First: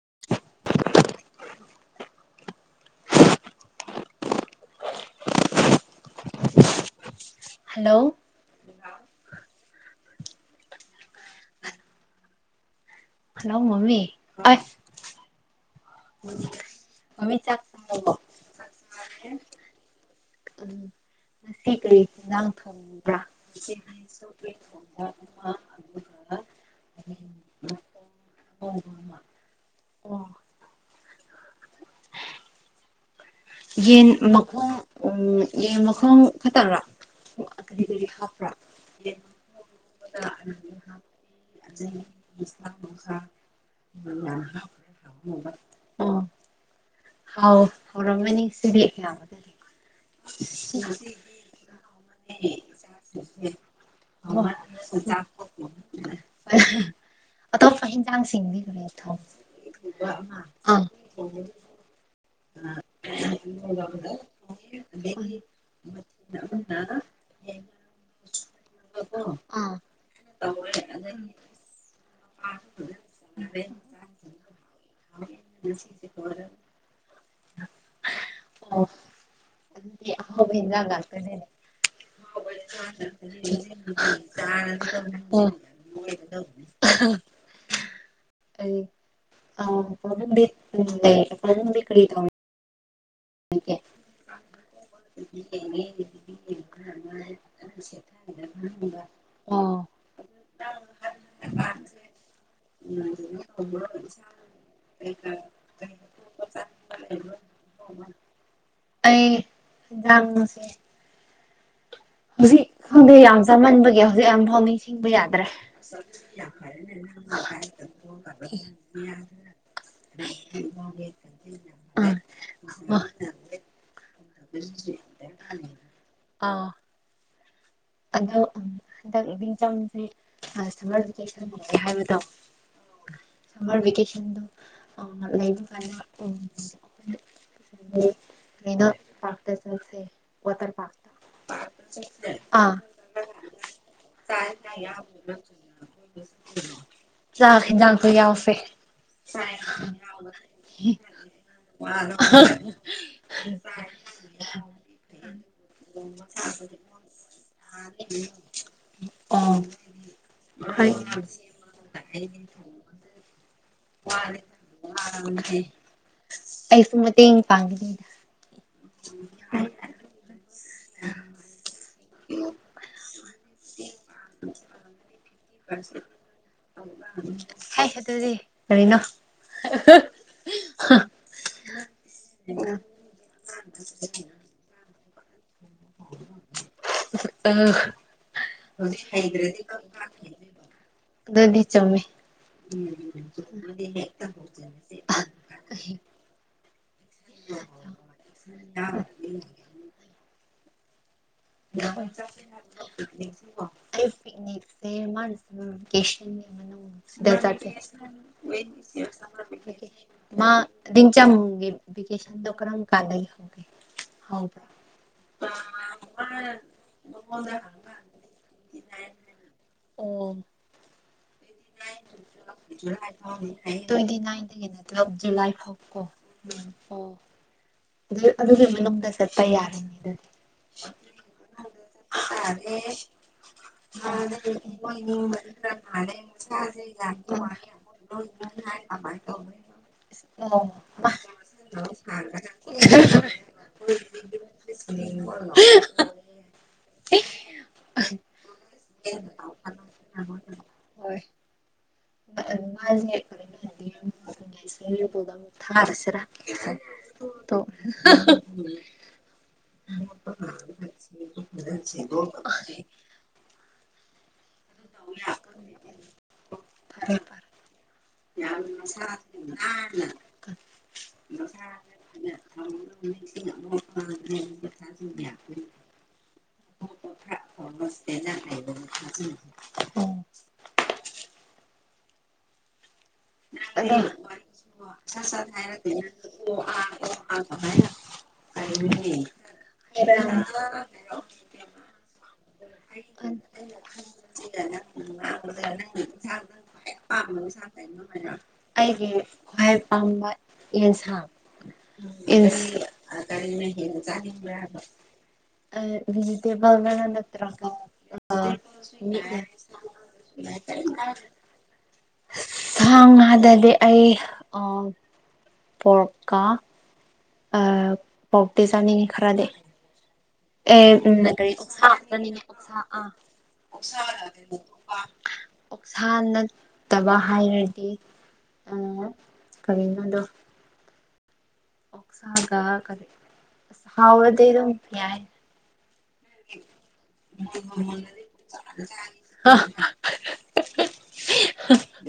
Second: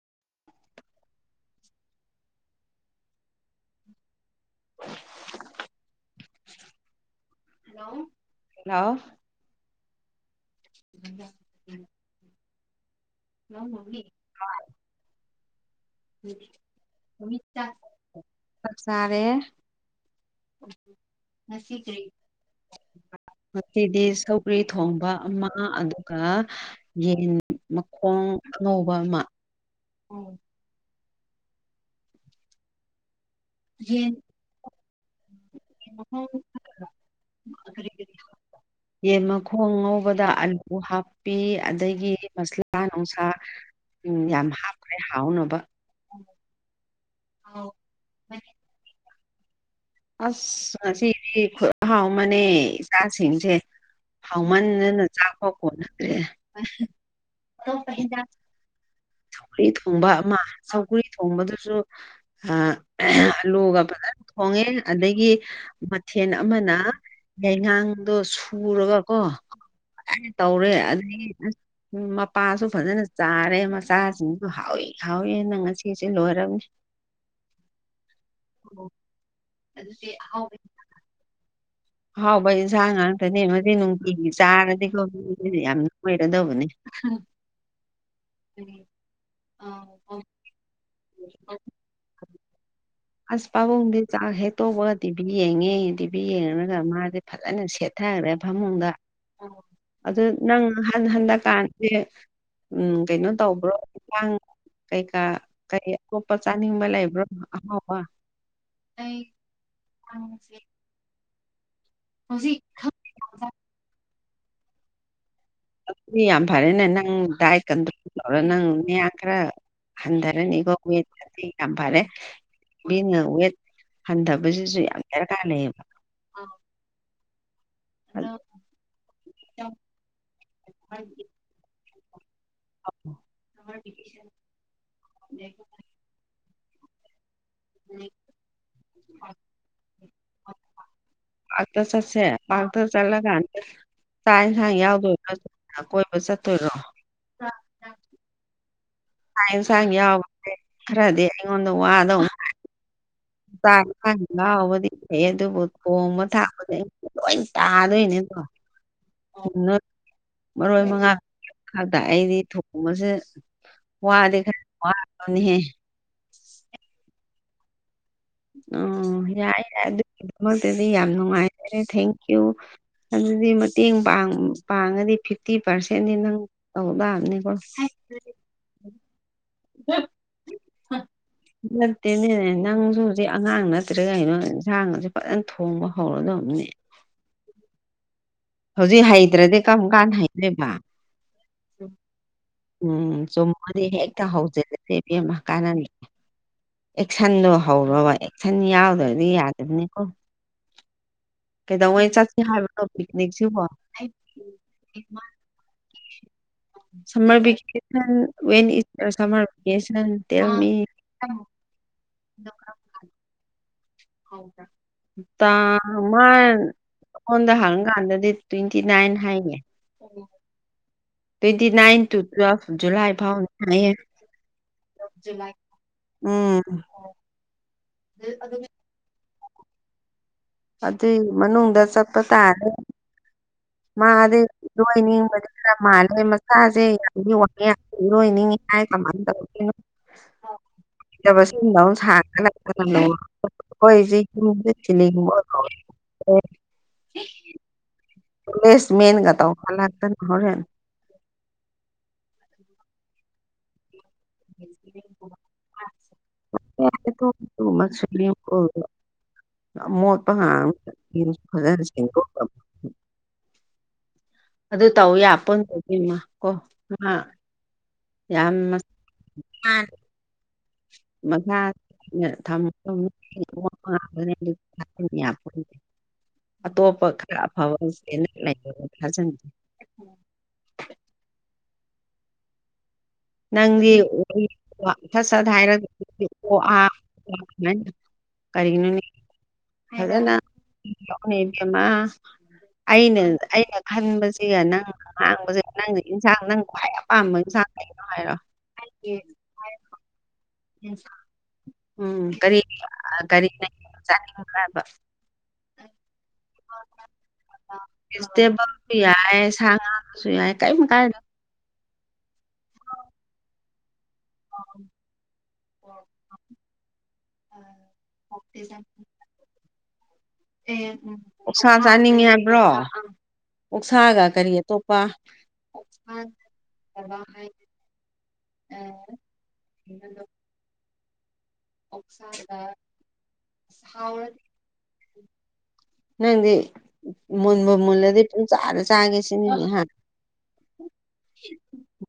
[inaudible] ꯍꯂ hello hello ꯎ ꯎꯝ hello ꯃꯃꯤ ꯃꯃꯤ ꯆꯥꯛ ꯆꯥꯔꯕꯣ ꯁꯥꯔꯦ ꯎꯝ ꯉꯁꯤ ꯀꯔꯤ ꯏꯟꯖꯥꯡ ꯊꯣꯡꯕ꯭ꯔꯥ ꯉꯁꯤꯗꯤ ꯁꯧꯒ꯭ꯔꯤ ꯊꯣꯡꯕ ꯑꯃ ꯑꯗꯨꯒ ꯌꯦꯟ ꯃꯈꯣꯡ ꯉꯧꯕ ꯑꯃ ꯑꯣ ꯌꯦꯟ ꯃꯈꯣꯡ ꯎ ꯌꯦꯟ ꯃꯈꯣꯡ ꯈꯛꯇꯕ꯭ꯔꯥ ꯑꯣ ꯑꯗꯨꯗꯤ ꯀꯔꯤ ꯍꯥꯞꯄ꯭ꯔꯥ ꯌꯦꯟ ꯃꯈꯣꯡ ꯉꯧꯕꯗ ꯑꯂꯨ ꯍꯥꯞꯄꯤ ꯑꯗꯒꯤ ꯃꯁꯂꯥ ꯅꯨꯡꯁꯥ ꯎꯝ ꯌꯥꯝ ꯍꯥꯎꯈ꯭ꯔꯦ ꯍꯥꯎꯅꯕ ꯑꯣ ꯍꯥꯎ ꯍꯔꯃꯦꯅꯤ ꯁꯤꯔꯤ ꯌꯥ ꯑꯁ ꯉꯁꯤꯗꯤ ꯍꯥꯎ ꯃꯅꯦ ꯏꯆꯥꯁꯤꯡꯁꯦ ꯍꯥꯎꯃꯟꯅꯅ ꯆꯥꯛꯄ ꯈꯣꯠꯅꯗ꯭ꯔꯦ ꯑ ꯐꯖꯥꯡꯁꯤꯡ ꯈ ꯁꯧꯒꯔꯤ ꯊꯣꯡꯕ ꯑꯃ ꯁꯧꯒꯔꯤ ꯊꯣꯡꯕꯗꯨꯁꯨ ꯍꯥꯥ ꯂ ꯊꯥꯦ ꯑꯗꯒꯤ ꯃꯊꯦꯜ ꯑꯃꯅ ꯌꯥꯉꯥꯡꯗꯣ ꯁꯨꯔꯒꯀꯣ ꯑꯥ ꯐꯥꯏꯅ ꯇꯧꯔꯦ ꯑꯗꯒꯤ ꯑꯁ ꯎ ꯃꯄꯥꯁꯨ ꯐꯖꯅ ꯆꯥꯔꯦ ꯃꯆꯥꯁꯤꯡꯁꯨ ꯍꯥꯎꯋꯦ ꯍꯥꯎꯋꯦ ꯅꯪ ꯉꯁꯤꯁꯦ ꯂꯣꯏꯔꯕꯅꯦ ꯑꯣ ꯑꯗꯨꯗꯤ ꯑꯕꯒꯥꯛ ꯀꯗꯅꯦ [inaudible] ꯍꯍꯥꯎꯕ ꯌꯦꯟꯁꯥꯡ ꯉꯥꯛꯇꯅꯦ ꯑꯃꯗꯤ ꯅꯨꯡꯇꯤꯒꯤ ꯆꯥꯔꯗꯤꯀꯣ ꯌꯥꯝ ꯑꯣꯏꯔꯗꯧꯕꯅꯦ ꯑꯔ [inaudible] ꯈ ꯊ [unintelligible] ꯑꯁ ꯄꯥꯕꯨꯡꯗꯤ ꯆꯥꯛ ꯍꯦꯛ ꯇꯣꯛꯄꯒ ꯇꯤꯚꯤ ꯌꯦꯡꯉꯦ ꯇꯤꯚꯤ ꯌꯦꯡꯉꯨꯔꯒ ꯃꯥꯁꯦ ꯐꯖꯅ ꯁꯦꯠꯊ ꯍꯥꯏꯈ꯭ꯔꯦ ꯐꯃꯨꯡꯗ ꯑꯗꯨ ꯅꯪ ꯍ ꯍꯟꯗꯛꯀꯥꯟꯁꯦ ꯎꯝ ꯀꯩꯅꯣ ꯇꯧꯕ꯭ꯔꯣꯥꯡ ꯀꯩꯀꯥ ꯀꯩ ꯑꯇꯣꯞꯄ ꯆꯥꯅꯤꯡꯕ ꯂꯩꯕ꯭ꯔꯣ ꯑꯍꯥꯎꯕ ꯑꯩ ꯥꯑꯦꯟꯍꯡ ꯁꯦ ꯍꯧꯖꯤꯛ ꯍꯧꯪꯗ ꯌꯥꯝ ꯆꯥꯃꯟꯕꯒꯤ ꯍꯧꯖꯤꯛ ꯌꯥꯝ ꯐꯥꯎ ꯅꯤꯡꯁꯤꯡꯕ ꯌꯥꯗ꯭ꯔꯦ ꯑꯗꯨꯗꯤ ꯌꯥꯝ ꯐꯔꯦꯅꯦ ꯅꯪ ꯗꯥꯏ ꯀꯗꯔ ꯅꯪ ꯃꯌꯥ ꯈꯔ ꯍꯟꯗꯔꯦꯅꯤꯒꯣꯋ ꯑꯥ ꯈꯝꯕꯔꯦꯋꯦꯠ ꯍꯕ ꯁꯤꯁꯨ ꯌꯥꯝ ꯌꯥꯝꯦꯔ ꯀꯥꯟꯅꯩꯌꯦꯕ ꯑꯥ ꯑꯗꯣ ꯍꯟꯗꯛ ꯆꯝꯁꯦ ꯁꯝꯃꯔ ꯚꯦꯀꯦꯁꯟꯦ ꯍꯥꯏꯕꯗꯣ ꯔꯦꯀꯦꯁꯟꯗꯨ ꯂꯩ ꯐꯥꯏꯅ ꯎ ꯃꯅ ꯄꯥꯥꯛꯇ ꯆꯁꯦ ꯋꯥꯇꯔ ꯄꯥꯥꯛꯇꯥ ꯑꯇ ꯆꯁꯦ ꯄꯥꯡꯗ ꯆꯜꯂꯒ ꯑꯗ ꯆꯥꯛ ꯌꯦꯟꯁꯥꯡ ꯌꯥꯎꯗꯣꯏ꯭ꯔ ꯀꯣꯏꯕ ꯆꯠꯇꯣꯏꯔꯣ ꯆꯥꯛ ꯌꯦꯟꯖꯥꯡꯁꯨ ꯌꯥꯎꯁꯦ ꯁꯟꯁꯥꯡ ꯌꯥꯎꯕꯁ ꯈꯔꯗꯤ ꯑꯩꯉꯣꯟꯗ ꯋꯥꯗꯧ ꯆꯥꯛꯥꯡ ꯂꯥꯎꯕꯗꯤ ꯐꯩ ꯑꯗꯨꯕꯨ ꯊꯣꯡꯕ ꯊꯥꯕꯗ ꯂꯣꯏ ꯇꯥꯗꯣꯏꯅꯦꯗꯣ ꯑꯣ ꯅ ꯃꯔꯣꯏ ꯍꯣꯏ ꯃꯉꯥꯗ ꯑꯩꯗꯤ ꯊꯣꯡꯕꯁꯦ ꯋꯥꯗꯤ ꯈꯔ ꯋꯥꯔꯕꯅꯤꯍꯦ ꯑꯩꯁꯨ ꯃꯇꯦꯡ ꯄꯥꯡꯒꯅꯤꯅ ꯑꯣ ꯌꯥꯏ ꯌꯥꯏ ꯑꯗꯨꯒꯤꯗꯃꯛꯇꯗꯤ ꯌꯥꯝ ꯅꯨꯡꯉꯥꯏꯖꯔꯦ ꯊꯦꯡ ꯀꯨ ꯑꯗꯨꯗꯤ ꯃꯇꯦꯡ ꯄꯥꯡ ꯄꯥꯡꯉꯗꯤ ꯐꯤꯐꯇꯤ ꯄꯥꯔꯁꯦꯟꯗꯤ ꯅꯪ ꯇꯧꯇꯥꯕꯅꯤꯀꯣ ꯍꯥꯏ ꯑꯗꯨ ꯑꯗꯨꯗꯤ ꯀꯔꯤꯅꯣ [unintelligible] ꯅꯠꯇꯦꯅꯦꯅꯦ ꯅꯪꯁꯨ ꯍꯧꯖꯤꯛ ꯑꯉꯥꯡ ꯅꯠꯇ꯭ꯔꯦ ꯀꯩꯅꯣꯟꯁꯥꯡꯁꯨ ꯐꯖꯅ ꯊꯣꯡꯕ ꯍꯧꯔꯗꯕꯅꯦ ꯑ ꯍꯧꯖꯤꯛ ꯍꯩꯗ꯭ꯔꯗꯤ ꯀꯔꯝ ꯀꯥꯟꯅ ꯍꯩꯗꯦꯕ ꯑꯗꯨꯗꯤ ꯆꯨꯝꯃꯦ ꯎꯝ ꯆꯨꯝꯃꯣꯗꯤ ꯍꯦꯛꯇ ꯍꯧꯖꯜꯂꯁꯦꯕꯦꯝ ꯀꯥꯟꯅꯅꯤ ꯑꯦꯛꯁꯟꯗꯣ ꯍꯧꯔꯕ ꯑꯦꯛꯁꯟ ꯌꯥꯎꯗ꯭ꯔꯗꯤ ꯌꯥꯗꯕꯅꯤꯀꯣ ꯀꯩꯗꯧꯉꯏ ꯆꯠꯁꯤꯦ ꯍꯥꯏꯕꯅꯣ ꯄꯤꯛꯅꯤꯛꯁꯤꯕꯣ ꯑꯩ ꯄꯤꯛꯅꯤꯛꯁꯦ ꯃꯥ ꯀꯦꯁ ꯃꯅ ꯆ summer vacation when is your summer vacation [unintelligible] ꯇꯦꯜ ꯃ ꯃꯤ ꯗꯥꯡꯆꯝꯒꯤ ꯚ‌ꯦꯀ‌ꯦꯁꯟꯗ‌ꯣ ꯀꯔꯝꯀꯥꯟꯗꯒꯤ ꯇꯥꯡ ꯃꯥ ꯑꯩꯉꯣꯟꯗ ꯍꯪꯀꯥꯟꯗꯗꯤ ꯇ꯭ꯋꯦꯟꯇꯤ ꯅꯥꯏꯟ ꯍꯥꯏꯅ‌ꯦ ꯑꯣ ꯖꯨꯂꯥꯏ ꯐꯥꯎꯅꯤ ꯍꯥꯏꯌꯦ ꯇ꯭ꯋꯦꯟꯇꯤ ꯅꯥꯏꯟ ꯗꯒꯤꯅ ꯇ꯭ꯋ‌ꯦꯜꯐ ꯖꯨꯂꯥꯏ ꯐꯥꯎ ꯀꯣ ꯎꯝ ꯑꯣ ꯑꯗꯨ ꯑꯗꯨꯒꯤ ꯃꯅꯨꯡꯗ ꯆꯠꯄ ꯌꯥꯔꯤꯅꯤ ꯑꯗꯨꯗꯤ ꯑꯗꯨꯏ ꯃꯅꯨꯡꯗ ꯆꯠꯄ ꯇꯥꯔꯦ ꯃꯥꯗꯤ ꯑꯗꯨꯗꯤ ꯏꯔꯣꯏꯅꯤꯡꯕꯗꯤ ꯈꯔ ꯃꯥꯜꯂꯦ ꯃꯆꯥꯁꯦ ꯌꯥꯝꯗꯤ ꯋꯥꯉꯦ ꯏꯔꯣꯏꯅꯤꯡꯉ ꯍꯥꯏ ꯀꯃꯥꯏ ꯇꯧꯅꯣ ꯑꯣ ꯍꯇꯕꯁꯤꯡꯗ ꯁꯥꯡꯒ ꯍꯣꯏꯁꯤ [unintelligible] [unintelligible] ꯂꯦꯁ ꯃꯒ ꯇ ꯂꯥꯛꯇꯅ ꯍꯣꯔꯦꯟ ꯃꯥꯖꯅ ꯍꯥꯏ ꯁ ꯇꯗ ꯃ ꯊꯁꯔ ꯑꯗꯨꯝ [unintelligible] ꯃꯣꯠꯄ ꯍ ꯐꯖ ꯑꯗꯨ ꯇꯧ ꯌꯥ ꯄꯟ ꯇꯧꯗꯃ ꯀꯣ ꯌꯥꯝ ꯌꯥꯁ ꯃꯁꯥꯅ ꯃꯁꯥ ꯅ ꯊꯝꯒꯗꯕꯅꯤ ꯑꯃꯣꯠꯄ ꯉꯥꯛꯇꯅꯦ ꯑꯗꯨ ꯊꯥꯖꯤꯟ ꯌꯥꯄꯣꯟꯇꯦ ꯑꯇꯣꯞꯄ ꯈꯔ ꯑꯐꯕ ꯆꯦꯅꯦꯜ ꯂꯩꯌꯦꯕ ꯊꯥꯖꯟꯁꯦ [unintelligible] [unintelligible] ꯅꯪꯗꯤ ꯋꯥꯔꯤ ꯋꯥ ꯁꯠ ꯁꯠ ꯍꯥꯏꯔꯒ [unintelligible] ꯑꯣ ꯑꯥ [unintelligible] ꯑꯗꯨꯅ ꯏꯃ ꯑꯩꯅ ꯑꯩꯅ ꯈꯟꯕꯁꯤꯒ ꯅꯪ ꯉꯥꯡꯕꯁꯤ ꯅꯪꯅ ꯏꯟꯁꯥꯡ ꯅꯪ ꯈ꯭ꯋꯥꯏ ꯑꯄꯥꯝꯕ ꯏꯟꯁꯥꯡ ꯂꯩ ꯑꯩꯒꯤ ꯈ꯭ꯋꯥꯏ ꯄꯥꯝꯕ ꯌꯦꯁ ꯍ ꯎꯝ ꯀꯔꯤ ꯌꯦꯁ ꯀꯔꯤ ꯅꯪ ꯆꯥꯅꯤꯡꯕ ꯍꯥꯏꯕ ꯑ ꯕꯤꯖꯤꯇꯦꯕꯜ ꯅꯠꯇ꯭ꯔꯥꯒ [unintelligible] ꯚꯦꯖꯤꯇꯦꯕꯜꯁꯨ ꯌꯥꯏ ꯁꯥ ꯉꯥꯁꯨ ꯌꯥꯏ ꯀꯔꯤꯝ ꯀꯥꯏꯗꯦ [unintelligible] ꯊꯥꯡ ꯉꯥꯗꯗꯤ ꯑꯩ ꯄꯣꯔꯛꯀ ꯑ ꯄꯥꯎꯇꯦ ꯆꯥꯅꯤꯡꯉ ꯈꯔꯗꯤ ꯑꯦ ꯑꯣꯛꯁꯥ ꯀ ꯆꯥꯅꯤꯡꯉꯦ ꯍꯥꯏꯕ꯭ꯔꯣ ꯑꯣꯛꯁꯥꯒ ꯀꯔꯤ ꯑꯇꯣꯞꯄ ꯑꯣꯛꯁꯥ ꯅꯠꯇꯕ ꯍꯥꯏꯔꯗꯤ ꯑ ꯀꯔꯤꯅꯣꯗꯣ ꯑꯣꯒꯔꯗ ꯀ ꯅꯪꯗꯤ ꯃꯨꯟꯕ ꯃꯨꯜꯂꯗꯤ ꯄꯨꯡ ꯆꯥꯔ ꯆꯥꯒꯦꯁꯤꯅꯦ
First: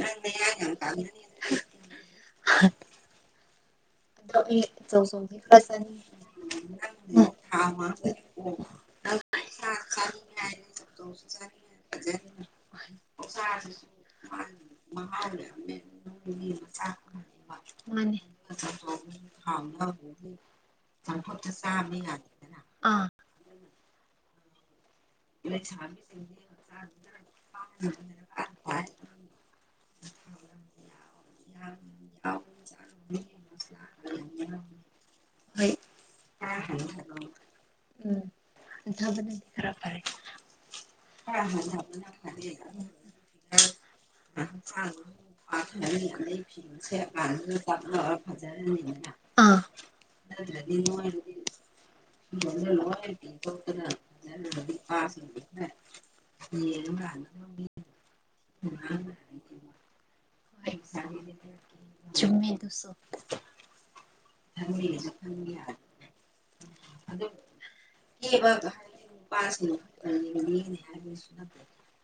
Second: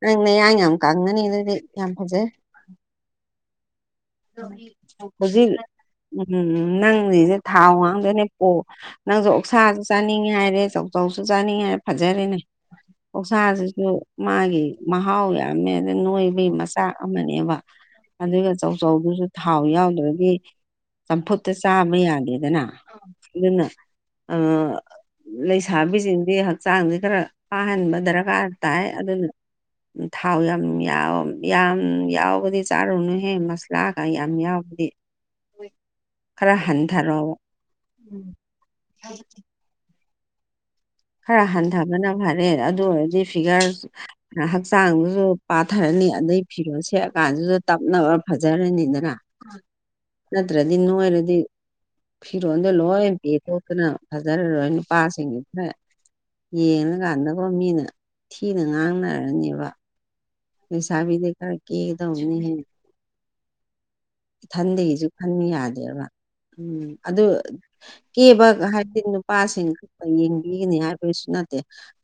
ꯅꯪ ꯂꯩ ꯑ ꯌꯥꯝ ꯀꯪꯉꯅꯤ ꯑꯗꯨꯗꯤ ꯌꯥꯝ ꯐꯖꯩ ꯑꯗꯣ ꯑꯩ ꯑꯆꯧ ꯑꯆꯧꯕꯗꯤ ꯍꯧꯖꯤꯛ ꯈꯔ ꯆꯥꯅꯤꯡꯉꯦ ꯎꯝ ꯅꯪ ꯍꯧꯁꯦ ꯊꯥꯎ ꯉꯥꯡꯗꯣꯏꯅꯦ ꯄꯣꯛ ꯅꯪꯁꯨ ꯑꯣꯛꯁꯥꯁꯨ ꯆꯥꯅꯤꯡꯉꯤ ꯍꯥꯏꯔꯦ ꯆꯧꯆꯧꯁꯨ ꯆꯥꯅꯤꯡꯉꯤ ꯍꯥꯏꯔꯦ ꯐꯖꯔꯦꯅꯦ ꯄꯧꯁꯥꯁꯤꯁꯨ ꯃꯥꯒꯤ ꯃꯍꯥꯎ ꯌꯥꯝꯃꯦ ꯑꯗ ꯅꯣꯏꯕꯒꯤ ꯃꯆꯥꯛ ꯑꯃꯅꯦꯕ ꯃꯥꯅꯦ ꯑꯗꯨꯒ ꯆꯧꯆꯧꯗꯨꯁꯨ ꯊꯥꯎ ꯌꯥꯎꯗ꯭ꯔꯗꯤ ꯆꯝꯐꯨꯇ ꯆꯥꯃ ꯌꯥꯗꯦꯗꯅ ꯑꯥ ꯑꯗꯨꯅ ꯑ ꯂꯩꯁꯥꯕꯤꯁꯤꯡꯗꯤ ꯍꯛꯆꯥꯡꯁꯤ ꯈꯔ ꯐꯥꯍꯟꯕ ꯗꯔꯀꯥꯔ ꯇꯥꯏ ꯑꯗꯨꯅ ꯊꯥꯎ ꯌꯥꯝ ꯌꯥ ꯌꯥꯝ ꯌꯥꯎꯕꯗꯤ ꯆꯥꯔꯨꯅꯨꯍꯦ ꯃꯁ ꯂꯥꯛꯑꯒ ꯌꯥꯝ ꯌꯥꯎꯕꯗꯤ ꯍꯣꯏ ꯈꯔ ꯍꯟꯊꯔꯛꯕ ꯎꯝ ꯑ ꯊꯕꯗꯤ ꯈꯔ ꯐꯔꯦ ꯈꯔ ꯍꯟꯊꯕꯅ ꯐꯔꯦ ꯑꯗꯨ ꯑꯣꯏꯔꯗꯤ ꯐꯤꯒꯔ ꯍꯛꯆꯥꯡꯗꯨꯁꯨ ꯄꯥꯊꯔꯅꯤ ꯑꯗꯩ ꯐꯤꯔꯣꯜ ꯁꯦꯠꯑ ꯀꯥꯟꯗꯨꯗ ꯇꯞꯅꯕ ꯐꯖꯔꯅꯤꯗꯅ ꯑꯥ ꯅꯠꯇ꯭ꯔꯗꯤ ꯅꯣꯏꯔꯗꯤ ꯐꯤꯔꯣꯟꯗꯣ ꯂꯣꯏ ꯄꯦꯊꯣꯛꯇꯅ ꯐꯖꯔꯔꯣꯏꯅꯨ ꯄꯁꯤꯦ ꯌꯦꯡꯉꯀꯥꯟꯗꯀ ꯃꯤꯅ ꯊꯤꯅ ꯉꯥꯡꯅꯔꯅꯦꯕ ꯍꯣꯏ ꯄꯩꯁꯥꯕꯤ ꯗꯀꯥ ꯀꯗ ꯎꯅꯤ ꯆꯨꯝꯃꯦ ꯍꯥꯏ ꯑꯗꯨꯁꯨ ꯊꯟꯗꯁꯨ ꯈꯟꯕ ꯌꯥꯗꯦꯕ ꯎꯝ ꯑꯗꯨ ꯀꯦꯕ ꯍꯥꯏꯕꯗꯤ ꯅꯨꯄꯥꯁꯤꯡ ꯌꯦꯡꯕꯤꯒꯅꯤ ꯍꯥꯏꯕꯒꯤꯁꯨ ꯅꯠꯇꯦ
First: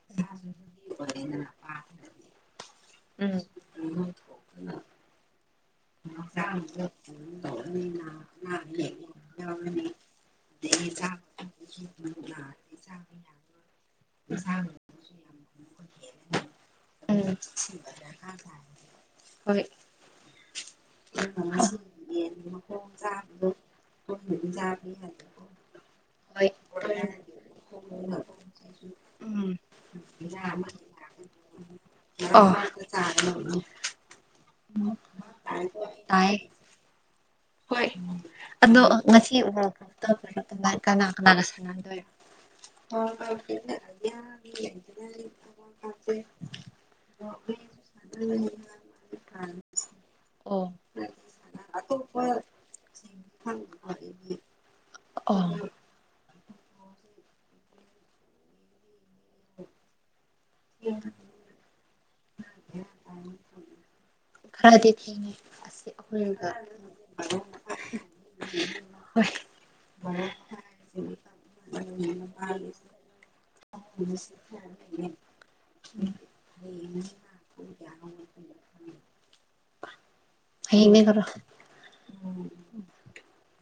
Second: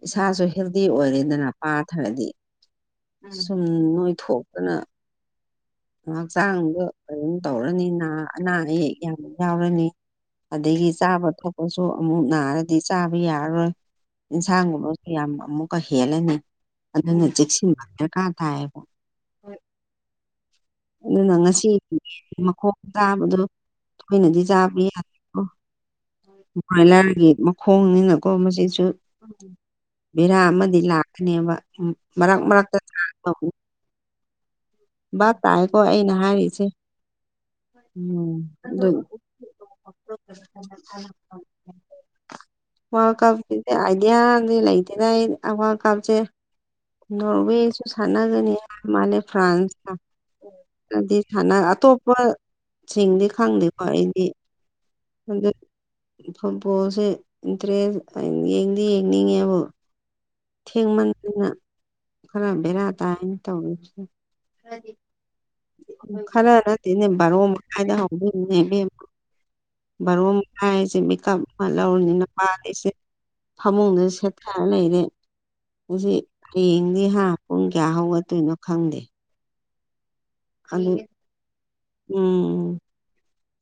ꯏꯁꯥꯁꯨ ꯍꯦꯜꯗꯤ ꯑꯣꯏꯔꯦꯗꯅ ꯄꯥꯊꯔꯗꯤ [unintelligible] ꯁꯨꯝ ꯅꯣꯏꯊꯣꯛꯇꯅ ꯍꯛꯆꯥꯡꯗ ꯑꯗꯨꯝ ꯇꯧꯔꯅꯤ ꯑꯅꯥ ꯑꯌꯦꯛ ꯌꯥꯝ ꯌꯥꯎꯔꯅꯤ ꯑꯗꯒꯤ ꯆꯥꯕ ꯊꯄꯁꯨ ꯑꯃꯨꯛ ꯅꯥꯔꯗꯤ ꯆꯥꯕ ꯌꯥꯔꯔꯣꯏ ꯏꯟꯁꯥꯡꯒꯨꯝꯕꯁꯨ ꯌꯥꯝ ꯑꯃꯨꯛꯀ ꯍꯦꯜꯂꯅꯤ ꯑꯗꯨꯅ ꯎꯝ ꯆꯦꯛꯁꯤꯟ ꯗꯔꯀꯥꯔ ꯊꯥꯏꯌꯦꯕ ꯍꯣꯏ ꯑꯗꯨꯅ ꯉꯁꯤ ꯃꯈꯣꯡ ꯇꯥꯕꯗꯨꯣ ꯊꯅꯗꯤ ꯆꯥꯕ ꯌꯥꯣ ꯍꯣꯏ ꯃꯣꯏꯂꯥꯔꯒꯤ ꯃꯈꯣꯡꯅꯤꯅꯀꯣ ꯃꯁꯤꯁꯨ ꯎꯝ ꯕꯦꯔꯥ ꯑꯃꯗꯤ ꯂꯥꯛꯀꯅꯦꯕ ꯃꯔꯛ ꯑꯣ ꯃꯔꯛꯇ ꯊꯥ ꯇꯥꯏꯀꯣ ꯑꯩꯅ ꯍꯥꯏꯔꯤꯁꯦ ꯍꯣꯏ ꯎꯝ ꯑꯗꯣ ꯑꯗꯨ ꯉꯁꯤ ꯇ ꯀꯅꯥ ꯀꯅꯥꯒ ꯁꯥꯟꯅꯗꯣꯏꯔꯣ ꯋꯥꯔꯜ ꯀꯞꯀꯤꯗꯤ ꯑꯥꯏꯗꯤꯌꯥꯗꯤ ꯂꯩꯇꯦꯗ ꯑꯩ ꯋꯥꯔꯜ ꯀꯞꯁꯦ [unintelligible] ꯅꯣꯔꯋꯦꯁꯨ ꯁꯅꯖꯅꯤ ꯃꯥꯂꯦ ꯐ꯭ꯔꯥꯟꯁ ꯑꯣ ꯑꯗꯨꯗꯤ ꯊꯅ ꯑꯇꯣꯞ ꯁꯤꯡꯗꯤ ꯈꯪꯗꯦꯀꯣ ꯑꯩꯗꯤ ꯑꯣ ꯁꯝ ꯄꯣꯠꯁꯦ ꯏꯟꯇꯔꯦꯁ ꯌꯦꯡꯗꯤ ꯌꯦꯡꯅꯤꯡꯉꯦꯕ ꯊꯦꯡꯃꯟꯗꯅ ꯈꯔ ꯕꯦꯔꯥ ꯇꯥꯏꯅ ꯇꯧꯁꯦ ꯈꯔꯗꯤ ꯊꯦꯡꯦ ꯈꯔ ꯅꯠꯇꯦꯅꯦ ꯕꯥꯔꯣ ꯃꯈꯥꯏꯗ ꯍꯧꯗꯅꯦꯦꯝ ꯍꯣꯏ ꯕꯥꯔꯣ ꯍꯥꯏꯥꯏꯁꯦ ꯃꯤꯀꯞ ꯑꯃ ꯂꯧꯔꯅꯤꯅ ꯄꯥꯜꯂꯤꯁꯦ ꯐꯃꯨꯡꯗ ꯁꯦꯠꯊꯔ ꯂꯩꯔꯦ ꯍꯧ ꯍꯌꯦꯡꯗꯤ ꯍꯥ ꯄꯨꯡ ꯀꯌꯥ ꯍꯧꯒꯠꯇꯣꯏꯅꯣ ꯈꯪꯗꯦ ꯑꯗꯨ ꯑꯩꯅꯦ ꯈꯔꯣ ꯎꯝ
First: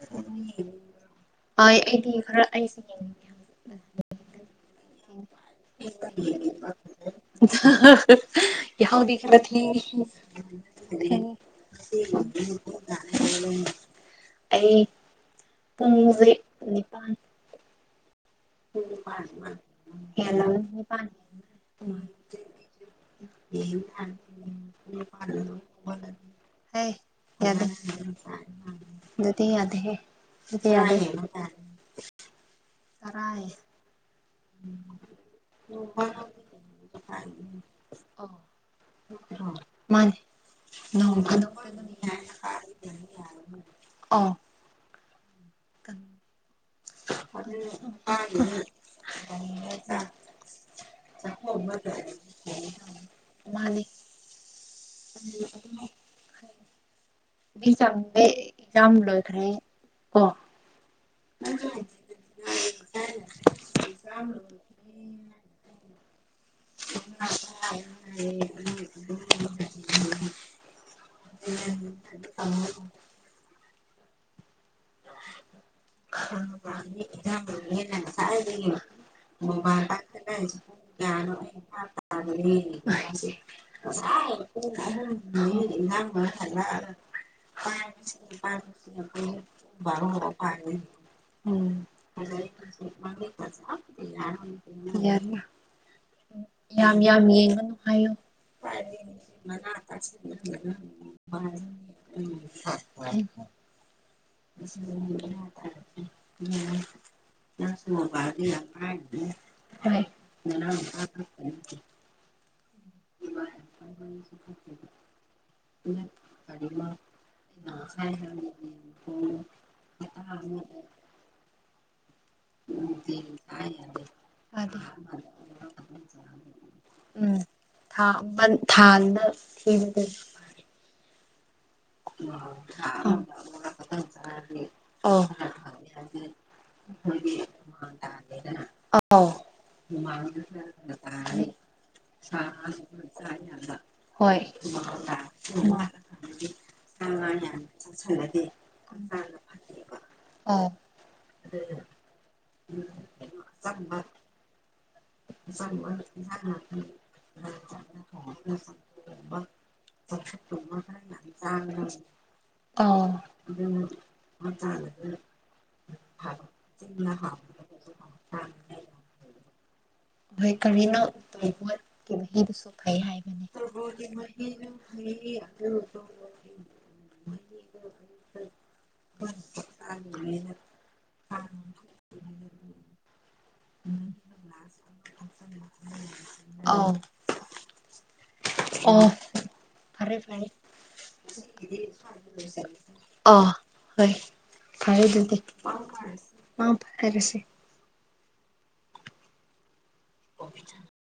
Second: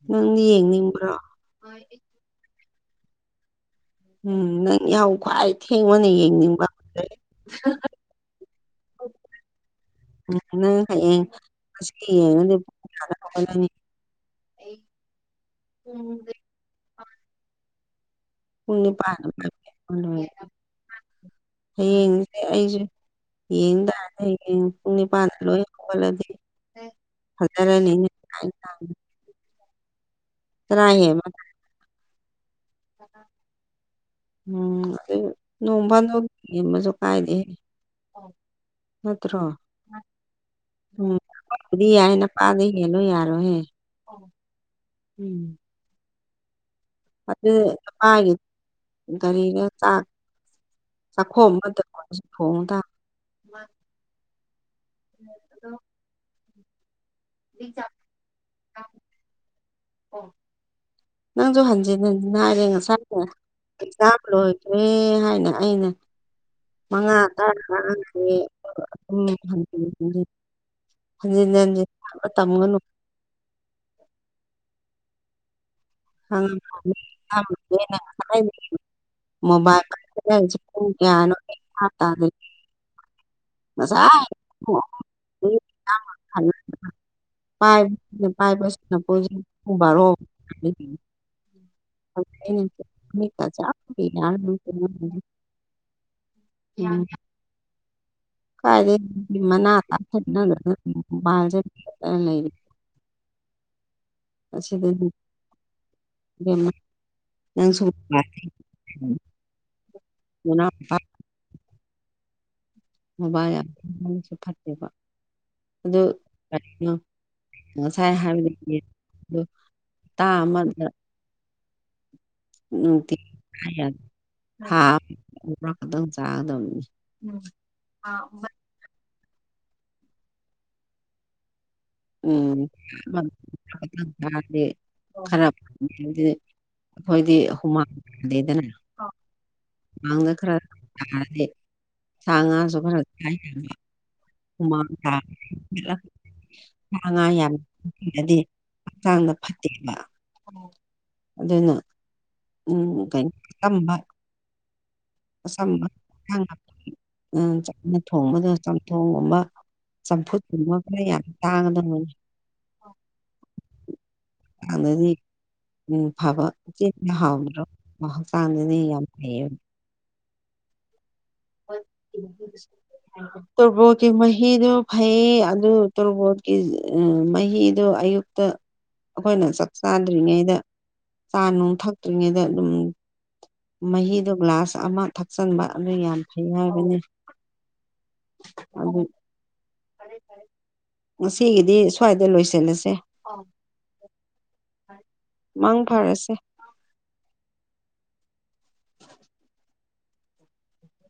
ꯅꯪ ꯌꯦꯡꯅꯤꯡꯕ꯭ꯔꯣ ꯍꯣꯏ ꯑꯩꯗꯤ ꯈꯔ ꯑꯩꯁꯦ ꯌꯦꯡꯅꯤꯡꯉꯦ ꯎꯝ ꯅꯪ ꯌꯥꯎ ꯀꯍ ꯈꯅꯊꯤ ꯀꯤꯅꯤ ꯑꯩ ꯄꯨꯡꯁꯦ ꯑꯣ ꯀ ꯑꯩꯁꯦ ꯑꯩꯁꯦ ꯌꯦ ꯇꯌꯦ ꯄꯨꯡ ꯅꯤꯄꯥꯟꯗ ꯂꯣꯏ ꯍꯧꯒꯠꯂꯗꯤ ꯍ ꯌꯥꯗ ꯐꯖꯔꯅꯤꯅꯦ ꯀꯥꯏꯅ ꯑꯗꯨꯗꯤ ꯌꯥ ꯇ ꯇꯔꯥ ꯍꯦꯟꯕ ꯇꯔꯥꯏ ꯎꯝ ꯑꯗꯨ ꯅꯣꯡ ꯐꯗ ꯑꯃꯁꯁꯨ ꯀꯥꯏꯗꯦꯦ ꯑ ꯃꯥꯅꯦ ꯎꯝ ꯅꯣꯡ ꯐꯥꯗꯣꯛ ꯑꯗꯨꯗꯤ ꯌꯥꯏꯦꯅꯄꯥꯥꯗꯩ ꯍꯦꯜꯂꯨ ꯌꯥꯔꯣꯍꯦ ꯑꯣ ꯎꯝ ꯑꯗꯨ ꯃꯥꯒꯤ ꯒꯥꯔꯤꯒ ꯆꯥꯛ ꯆꯥꯛꯈꯣꯝ ꯑꯃꯇ ꯑꯣꯏꯔꯁꯨ ꯃꯥꯅꯤ ꯊꯣꯡ ꯇꯥꯕ ꯎꯝ ꯑꯗꯨ ꯃꯤ ꯆꯝꯃꯦ ꯏꯖꯝ ꯂꯣꯏꯈ꯭ꯔꯦ ꯀꯣ ꯅꯪꯁꯨ ꯍꯟꯖꯤꯟ ꯍꯟꯖꯤꯟ ꯍꯥꯏꯔꯦ ꯉꯁꯥꯏꯅꯦ ꯑꯦꯛꯖꯥꯝ ꯂꯣꯏꯗ꯭ꯔꯦ ꯍꯥꯏꯅ ꯑꯩꯅ ꯃꯉꯥ ꯇꯔꯦ ꯇꯃꯒꯅ ꯈꯪꯉꯕ ꯁꯔ ꯃꯣꯕꯥꯏꯜ ꯄꯥꯏꯈꯠꯂꯛꯏꯁꯤ ꯄꯨꯡ ꯃꯕꯥ ꯀꯌꯥꯅꯣ ꯑꯩ ꯚꯥꯞ ꯇꯥꯗꯦ ꯇ ꯉꯁꯥꯏ ꯄꯨꯡ ꯏ ꯄꯥꯏ ꯄꯥꯏꯕꯁꯅ ꯄ ꯎꯕꯥꯔ ꯎꯝ ꯌꯥꯝ ꯌꯥꯝ ꯌꯦꯡꯉꯅꯨ ꯍꯥꯏꯌꯨ ꯃ ꯃꯅꯥ ꯇꯥꯁꯟꯅꯗꯅ ꯃꯣꯕꯥꯏꯜꯁꯦ ꯃꯦꯠꯂ ꯂꯩꯔꯦ ꯑ ꯎ ꯑꯁꯤꯗꯗꯤ ꯏꯕꯦꯝꯃ ꯑ ꯅꯪꯁꯨ ꯁ ꯃꯣꯕꯥ ꯌꯥꯝꯁꯨ ꯐꯠꯇꯦꯕ ꯑꯗꯨ ꯀꯅ ꯠꯇꯦ ꯎꯝ ꯑꯗ ꯍꯥ ꯆ [unintelligible] ꯎꯝ ꯑꯣ [unintelligible] ꯑꯩꯈꯣꯏꯗꯤ ꯍꯨꯃꯥꯡꯗꯦꯗꯅ ꯑꯥꯎ ꯃꯥꯡꯗ ꯈꯔ ꯇꯥꯔꯗꯤ ꯁꯥ ꯉꯥꯁꯨ ꯈꯔꯕ ꯍꯣꯏ [unintelligible] ꯁꯥ ꯉꯥ ꯌꯥꯝꯗꯗꯤ ꯍꯛꯆꯥꯡꯗ ꯐꯠꯇꯦꯕ ꯑꯣ ꯑꯗꯨꯅ ꯎꯝ ꯀ ꯇꯝꯕ ꯑꯆꯝꯕꯥꯡ [unintelligible] ꯊꯣꯡꯕꯗꯣ ꯆꯝꯊꯣꯡꯒꯨꯝꯕ ꯆꯝꯐꯨꯠꯀꯨꯝꯕ ꯈꯔ ꯌꯥꯝ ꯇꯥꯡꯉꯗꯅ ꯃꯣꯏ ꯑꯥ ꯍꯛꯆꯥꯡꯗꯗꯤ [unintelligible] ꯎꯝ ꯐꯕ [unintelligible] ꯍꯣꯏ ꯀꯔꯤꯅꯣ ꯇꯕꯣꯠꯀꯤ ꯃꯍꯤꯗꯨꯁꯨ ꯐꯩ ꯍꯥꯏꯕꯅꯦ ꯇꯣꯔꯕꯣꯠꯀꯤ ꯃꯍꯤꯗꯨ ꯐꯩꯌꯦ ꯑꯗꯨ ꯇꯣꯔꯕꯣꯠꯀꯤ ꯃꯍꯤꯗꯣ ꯑꯌꯨꯛꯇ ꯑꯩꯈꯣꯏꯅ ꯆꯥꯛ ꯆꯥꯗ꯭ꯔꯤꯉꯩꯗ ꯆꯥ ꯅꯨꯡ ꯊꯛꯇ꯭ꯔꯤꯉꯩꯗ ꯑꯗꯨꯝ ꯃꯍꯤꯗꯣ ꯒ꯭ꯂꯥꯁ ꯑꯃ ꯊꯛꯆꯟꯕ ꯑꯗꯨ ꯌꯥꯝ ꯐꯩ ꯑꯥꯎ ꯍꯥꯏꯕꯅꯤ ꯑꯗꯨ ꯑꯣ ꯐꯔꯦ- ꯐꯔꯦ ꯉꯁꯤꯒꯤꯗꯤ ꯁ꯭ꯋꯥꯏꯗ ꯂꯣꯏꯁꯤꯜꯂꯁꯦ ꯑ ꯍꯣꯏ꯫ ꯐꯔꯦ ꯑꯗꯨꯗꯤ ꯃꯪ ꯐꯔꯁꯦ ꯃꯪ ꯐꯔꯁꯦ꯫ [unintelligible]